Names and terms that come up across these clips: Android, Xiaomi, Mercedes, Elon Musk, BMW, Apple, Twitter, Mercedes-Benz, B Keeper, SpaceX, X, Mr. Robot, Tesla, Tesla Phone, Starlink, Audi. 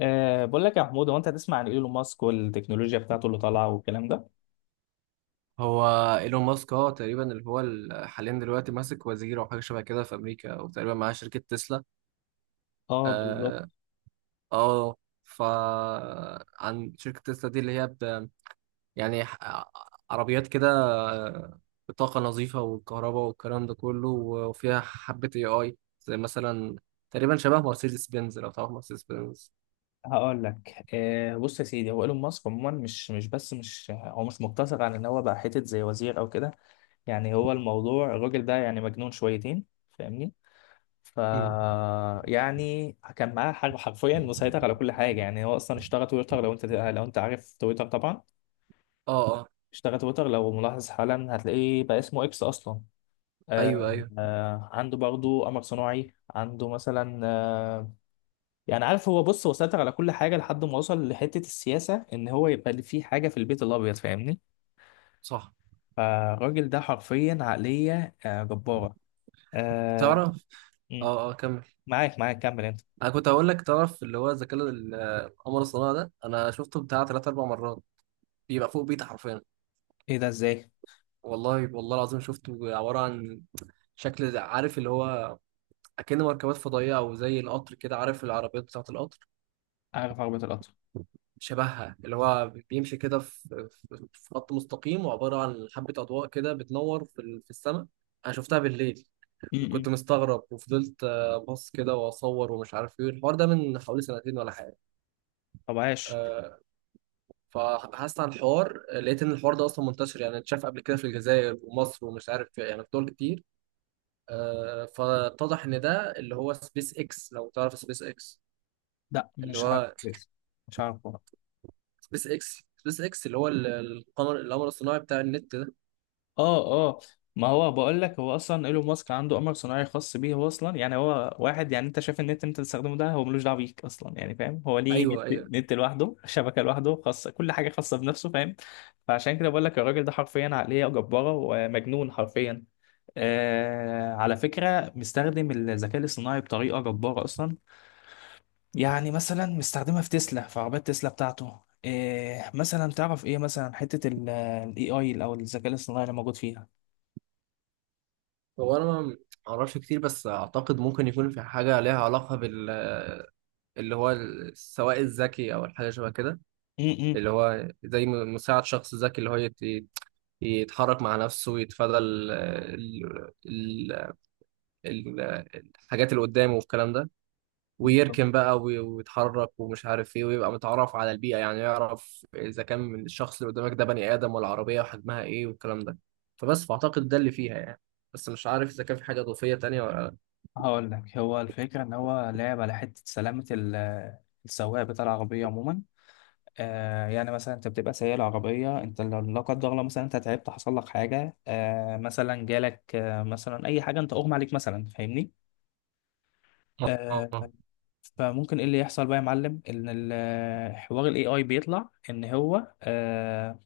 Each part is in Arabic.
بقول لك يا محمود، هو انت هتسمع عن ايلون ماسك والتكنولوجيا بتاعته اللي طالعه والكلام ده. هو ايلون ماسك، تقريبا اللي هو حاليا دلوقتي ماسك وزير او حاجه شبه كده في امريكا، وتقريبا معاه شركه تسلا. اه، بالظبط. اه اه. ف عن شركه تسلا دي اللي هي يعني ح- عربيات كده، آه، بطاقه نظيفه والكهرباء والكلام ده كله، وفيها حبه اي اي زي مثلا. تقريبا شبه مرسيدس بنز، لو تعرف مرسيدس بنز. هقول لك، بص يا سيدي، هو ايلون ماسك عموما مش بس مش هو مش مقتصر على ان هو بقى حتت زي وزير او كده. يعني هو الموضوع الراجل ده يعني مجنون شويتين، فاهمني؟ ف مم. يعني كان معاه حاجه حرفيا مسيطر على كل حاجه. يعني هو اصلا اشترى تويتر، لو انت عارف تويتر طبعا. اه اه. اشترى تويتر، لو ملاحظ حالا هتلاقيه بقى اسمه اكس اصلا. ايوه آه ايوه. آه، عنده برضه قمر صناعي، عنده مثلا آه. يعني عارف، هو بص، هو سيطر على كل حاجة لحد ما وصل لحتة السياسة، إن هو يبقى اللي فيه حاجة في البيت الأبيض، فاهمني؟ صح. فالراجل ده حرفيا عقلية آه جبارة. آه. تعرف. مم. اه اه. كمل. معاك كمل أنت. انا كنت هقول لك، تعرف اللي هو القمر الصناعي ده، انا شفته بتاع ثلاث اربع مرات، بيبقى فوق بيتي حرفيا. إيه ده إزاي؟ والله، والله العظيم شفته، عباره عن شكل، عارف اللي هو اكن مركبات فضائيه، او زي القطر كده، عارف العربيات بتاعه القطر، عارف عربية القطر. شبهها. اللي هو بيمشي كده في خط مستقيم، وعباره عن حبه اضواء كده بتنور في السماء. انا شفتها بالليل. م- كنت م. مستغرب وفضلت ابص كده واصور، ومش عارف ايه الحوار ده، من حوالي سنتين ولا حاجه. طب عاش. آه، فبحثت عن الحوار، لقيت ان الحوار ده اصلا منتشر، يعني اتشاف قبل كده في الجزائر ومصر، ومش عارف، يعني في دول كتير. فاتضح ان ده اللي هو سبيس اكس، لو تعرف سبيس اكس، لا اللي مش عارف هو بس. مش عارف. سبيس اكس اللي هو القمر الصناعي بتاع النت ده. اه اه. ما هو بقول لك، هو اصلا ايلون ماسك عنده قمر صناعي خاص بيه هو اصلا. يعني هو واحد، يعني انت شايف النت اللي انت بتستخدمه ده، هو ملوش دعوه بيك اصلا، يعني فاهم؟ هو ليه نت, ايوه ايوه. نت لوحده، شبكه لوحده، خاصه، كل حاجه خاصه بنفسه، فاهم؟ فعشان كده بقول لك، الراجل ده حرفيا عقليه جباره ومجنون حرفيا. آه، على فكره مستخدم الذكاء الاصطناعي بطريقه جباره اصلا. يعني مثلا مستخدمها في تسلا، في عربيات تسلا بتاعته. إيه مثلا؟ تعرف ايه مثلا حته الاي اي او الذكاء الاصطناعي اللي موجود هو انا ما اعرفش كتير، بس اعتقد ممكن يكون في حاجه ليها علاقه اللي هو السواق الذكي، او الحاجه شبه كده، فيها؟ اللي هو زي مساعد شخص ذكي، اللي هو يتحرك مع نفسه، يتفادى ال ال ال ال الحاجات اللي قدامه والكلام ده، بالظبط. ويركن بقى، ويتحرك ومش عارف ايه، ويبقى متعرف على البيئة، يعني يعرف إذا كان من الشخص اللي قدامك ده بني آدم ولا عربية، وحجمها ايه والكلام ده. فبس، فأعتقد ده اللي فيها يعني. بس مش عارف إذا كان في حاجة إضافية تانية ولا هقول لك، هو الفكرة إن هو لعب على حتة سلامة ال- السواق بتاع العربية عموما. آه، يعني مثلا أنت بتبقى سايق العربية، أنت لو لا قدر الله مثلا أنت تعبت، حصل لك حاجة، آه، مثلا جالك آه مثلا أي حاجة، أنت أغمى عليك مثلا، فاهمني؟ لا. آه. آه فممكن إيه اللي يحصل بقى يا معلم؟ إن ال- حوار ال AI بيطلع إن هو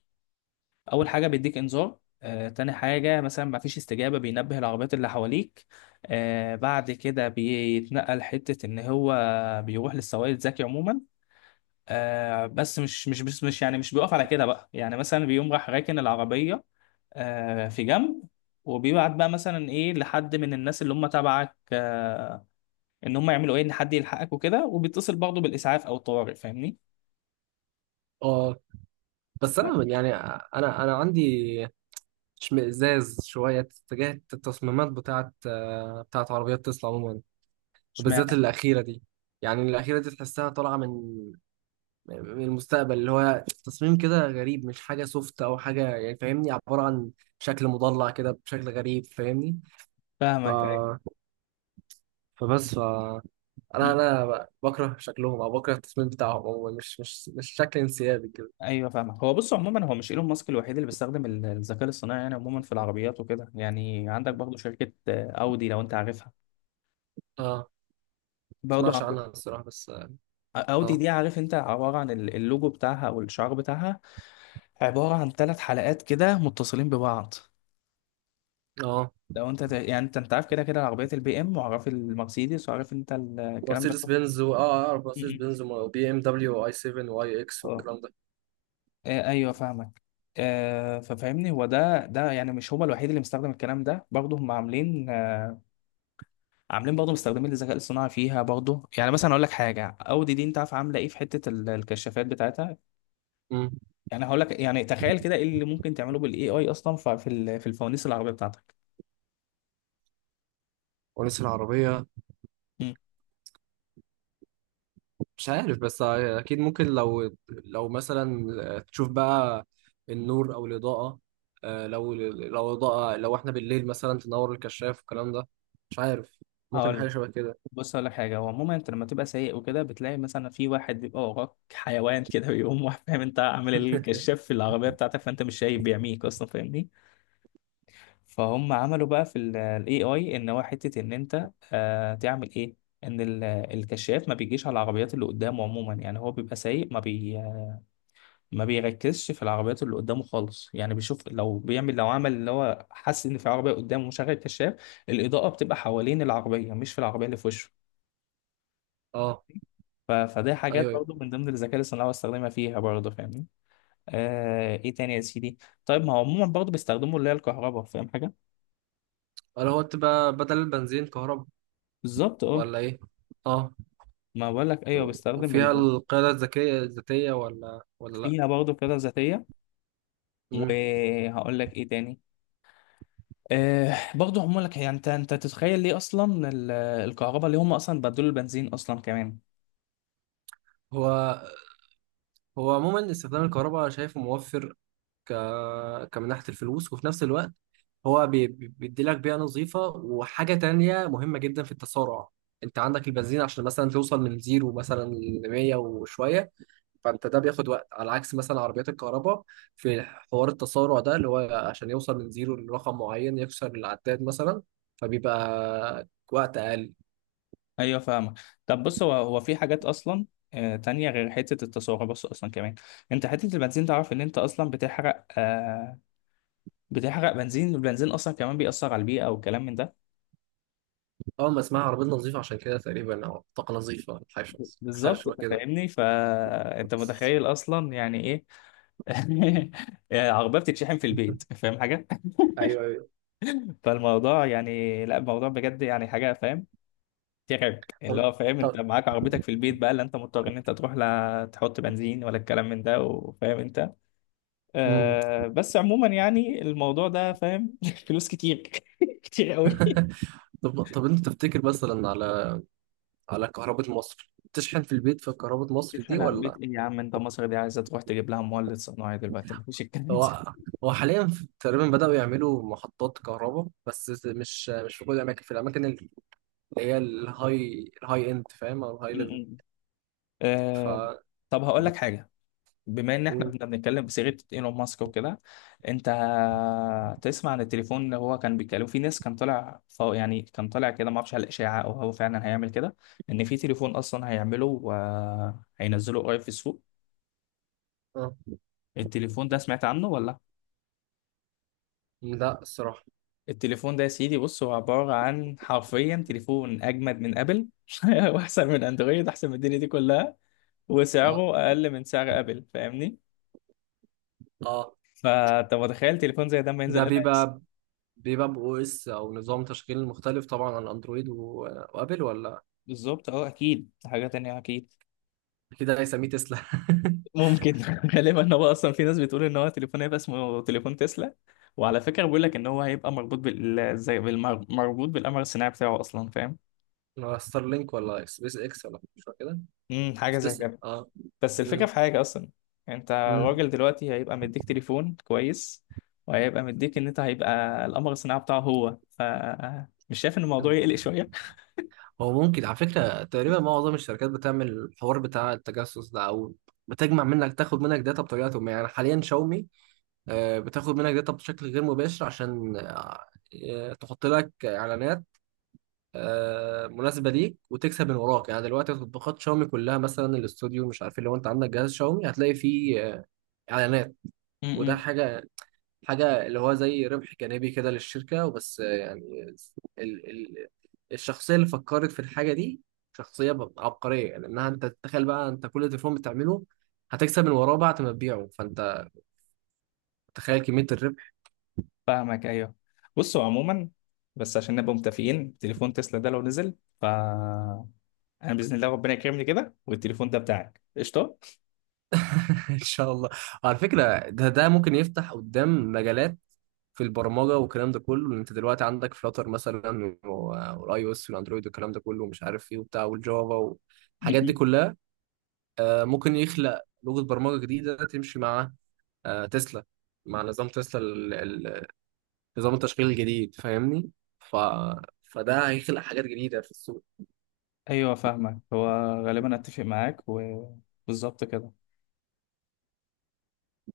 اول حاجه بيديك انذار، تاني حاجة مثلا مفيش استجابة، بينبه العربيات اللي حواليك. آه، بعد كده بيتنقل حتة إن هو بيروح للسواق الذكي عموما. آه، بس مش بس مش يعني مش بيقف على كده بقى. يعني مثلا بيقوم راح راكن العربية آه في جنب، وبيبعت بقى مثلا ايه لحد من الناس اللي هم تبعك، آه، ان هم يعملوا ايه، ان حد يلحقك وكده. وبيتصل برضه بالاسعاف او الطوارئ، فاهمني؟ آه. بس آه. أنا، يعني، أنا عندي اشمئزاز شوية تجاه التصميمات بتاعت عربيات تسلا عموما، وبالذات اشمعنى؟ الأخيرة دي. يعني الأخيرة دي تحسها طالعة من المستقبل، اللي هو تصميم كده غريب، مش حاجة سوفت أو حاجة، يعني فاهمني، عبارة عن شكل مضلع كده بشكل غريب، فاهمني. ف... فاهمك، ايوه. فبس ف... أنا بكره شكلهم، أو بكره التصميم بتاعهم، هو مش شكل انسيابي كده. ايوه فاهمك. هو بص، عموما هو مش ايلون ماسك الوحيد اللي بيستخدم ال- الذكاء الصناعي يعني عموما في العربيات وكده. يعني عندك برضه شركه اودي، لو انت عارفها، أه. برضه مسمعش عندهم. عنها الصراحة بس. اودي أه. دي، عارف انت، عباره عن ال- اللوجو بتاعها او الشعار بتاعها، عباره عن 3 حلقات كده متصلين ببعض. أه. لو انت ت- يعني انت عارف كده كده عربيات البي ام، وعارف المرسيدس، وعارف انت ال- الكلام ده مرسيدس كله. بنز و... أه أعرف م- مرسيدس م. بنز وبي إم دبليو وآي 7 وآي إكس اه. والكلام ده. آه، ايوه فاهمك. آه، ففهمني، هو ده يعني مش هو الوحيد اللي مستخدم الكلام ده، برضه هم عاملين، عاملين برضه مستخدمين الذكاء الصناعي فيها برضه. يعني مثلا اقول لك حاجه، اودي دي انت عارف عامله ايه في حته ال- الكشافات بتاعتها؟ أمم. يعني هقول لك، يعني تخيل كده ايه اللي ممكن تعمله بالاي اي اصلا في ال- في الفوانيس العربيه بتاعتك. ونسي العربية. مم. مش عارف، بس اكيد ممكن لو لو مثلا تشوف بقى النور او الاضاءه. لو لو اضاءه، لو احنا بالليل مثلا تنور الكشاف والكلام ده. مش عارف، ممكن هقول لك. حاجه شبه كده. بص هقول لك حاجه، هو عموما انت لما تبقى سايق وكده بتلاقي مثلا في واحد بيبقى وراك حيوان كده، بيقوم واحد، فاهم، انت عامل الكشاف في العربيه بتاعتك، فانت مش شايف، بيعميك اصلا، فاهمني؟ فهم عملوا بقى في الاي اي ان هو حته ان انت آه تعمل ايه، ان ال- الكشاف ما بيجيش على العربيات اللي قدامه عموما. يعني هو بيبقى سايق، ما بيركزش في العربيات اللي قدامه خالص. يعني بيشوف لو بيعمل، لو عمل اللي هو، حس ان في عربيه قدامه ومشغل الكشاف، الاضاءه بتبقى حوالين العربيه مش في العربيه اللي في وشه. اه. ف- فده حاجات ايوه ايوه. برضو من ضمن الذكاء الاصطناعي بستخدمها فيها برضو، فاهمني؟ آه. ايه تاني يا سيدي؟ طيب ما هو عموما برضو بيستخدموا اللي هي الكهرباء، فاهم حاجه؟ اللي هو تبقى بدل البنزين كهرباء، بالظبط، اه. ولا ايه؟ اه. ما بقول لك ايوه، بستخدم وفيها اللي هو. القياده الذكيه الذاتيه، ولا لا؟ فيها برضه قيادة ذاتية. مم. وهقول لك ايه تاني. أه، برضه هم لك، يعني انت تتخيل ليه اصلا ال- الكهرباء، ليه هم اصلا بدلوا البنزين اصلا كمان؟ هو هو عموما استخدام الكهرباء شايفه موفر، ك... كمن ناحية الفلوس، وفي نفس الوقت هو بيديلك بيئة نظيفة، وحاجة تانية مهمة جدا في التسارع. انت عندك البنزين، عشان مثلا توصل من زيرو مثلا ل 100 وشوية، فانت ده بياخد وقت، على عكس مثلا عربيات الكهرباء في حوار التسارع ده، اللي هو عشان يوصل من زيرو لرقم معين يكسر العداد مثلا، فبيبقى وقت اقل. ايوه فاهمك. طب بص، هو في حاجات اصلا تانية غير حتة التسارع. بص أصلا كمان، أنت حتة البنزين، تعرف إن أنت أصلا بتحرق آه بتحرق بنزين، والبنزين أصلا كمان بيأثر على البيئة والكلام من ده. اول ما اسمها عربية نظيفة عشان كده تقريبا، او طاقة نظيفة، حاجة بالظبط. شبه أنت كده. فاهمني، فأنت متخيل أصلا يعني إيه؟ عربية بتتشحن في البيت، فاهم حاجة؟ ايوه ايوه. فالموضوع يعني، لا الموضوع بجد يعني حاجه فاهم، ترعب. اللي طب هو فاهم، انت معاك عربيتك في البيت بقى، لا انت مضطر ان انت تروح لا تحط بنزين، ولا الكلام من ده، وفاهم انت. طب آه، بس عموما يعني الموضوع ده فاهم، فلوس كتير. كتير قوي. طب انت تفتكر مثلا على كهرباء مصر، تشحن في البيت في كهرباء مصر دي تشحن على البيت ولا؟ ايه يا عم انت؟ مصر دي عايزه تروح تجيب لها مولد صناعي دلوقتي، مفيش الكلام ده. هو هو حاليا تقريبا بدأوا يعملوا محطات كهرباء، بس مش في كل الاماكن، في الاماكن اللي هي الهاي اند فاهم، او الهاي ليفل. م- م. ف آه. طب هقول لك حاجه، بما ان احنا مم. كنا بنتكلم بصيغه ايلون ماسك وكده، انت تسمع عن التليفون اللي هو كان بيتكلم في ناس، كان طالع فوق يعني، كان طالع كده، ما اعرفش على الاشاعه او هو فعلا هيعمل كده، ان في تليفون اصلا هيعمله وهينزله قريب في السوق؟ اه. التليفون ده سمعت عنه ولا؟ لا الصراحة. التليفون ده يا سيدي بص، هو عباره عن حرفيا تليفون اجمد من ابل، واحسن من اندرويد، احسن من الدنيا دي كلها، اه وسعره اقل من سعر ابل، فاهمني؟ اه. فانت متخيل تليفون زي ده ما ينزل ده الا؟ بيبقى بو اس، او نظام تشغيل مختلف طبعا عن اندرويد، وابل، ولا؟ بالظبط، اه، اكيد دي حاجه تانية اكيد. اكيد هيسميه تسلا ممكن. غالبا، ان هو اصلا في ناس بتقول ان هو تليفون هيبقى اسمه تليفون تسلا. وعلى فكره بيقول لك ان هو هيبقى مربوط بال زي مربوط بالقمر الصناعي بتاعه اصلا، فاهم؟ ولا ستارلينك، ولا سبيس اكس، ولا مش فاكر كده. امم، حاجه زي سبيس، كده. بس الفكره في حاجه اصلا، انت مم. راجل دلوقتي هيبقى مديك تليفون كويس، وهيبقى مديك ان انت هيبقى القمر الصناعي بتاعه هو. مش شايف ان الموضوع يقلق شويه؟ هو ممكن على فكرة تقريبا معظم الشركات بتعمل الحوار بتاع التجسس ده، أو بتجمع منك، تاخد منك داتا بطريقة ما. يعني حاليا شاومي بتاخد منك داتا بشكل غير مباشر، عشان تحط لك إعلانات مناسبة ليك، وتكسب من وراك. يعني دلوقتي تطبيقات شاومي كلها، مثلا الاستوديو، مش عارف، لو أنت عندك جهاز شاومي هتلاقي فيه إعلانات. وده امم. حاجة، اللي هو زي ربح جانبي كده للشركة، وبس. يعني ال ال الشخصية اللي فكرت في الحاجة دي شخصية عبقرية، لأنها أنت تتخيل بقى، أنت كل تليفون بتعمله هتكسب من وراه بعد ما تبيعه، فأنت تخيل كمية الربح. فاهمك، ايوه. بصوا عموما، بس عشان نبقى متفقين، تليفون تسلا ده لو نزل، ف انا باذن الله ربنا يكرمني كده، والتليفون ده بتاعك قشطه. إن شاء الله. وعلى فكرة ده ممكن يفتح قدام مجالات في البرمجة والكلام ده كله. أنت دلوقتي عندك فلاتر مثلا، والآي أو إس والأندرويد والكلام ده كله، ومش عارف إيه وبتاع، والجافا م- والحاجات دي م. كلها. ممكن يخلق لغة برمجة جديدة تمشي مع تسلا، مع نظام تسلا ال- نظام التشغيل الجديد، فاهمني. ف... فده هيخلق حاجات جديدة في السوق. ايوه فاهمك. هو غالبا اتفق معاك، وبالظبط كده.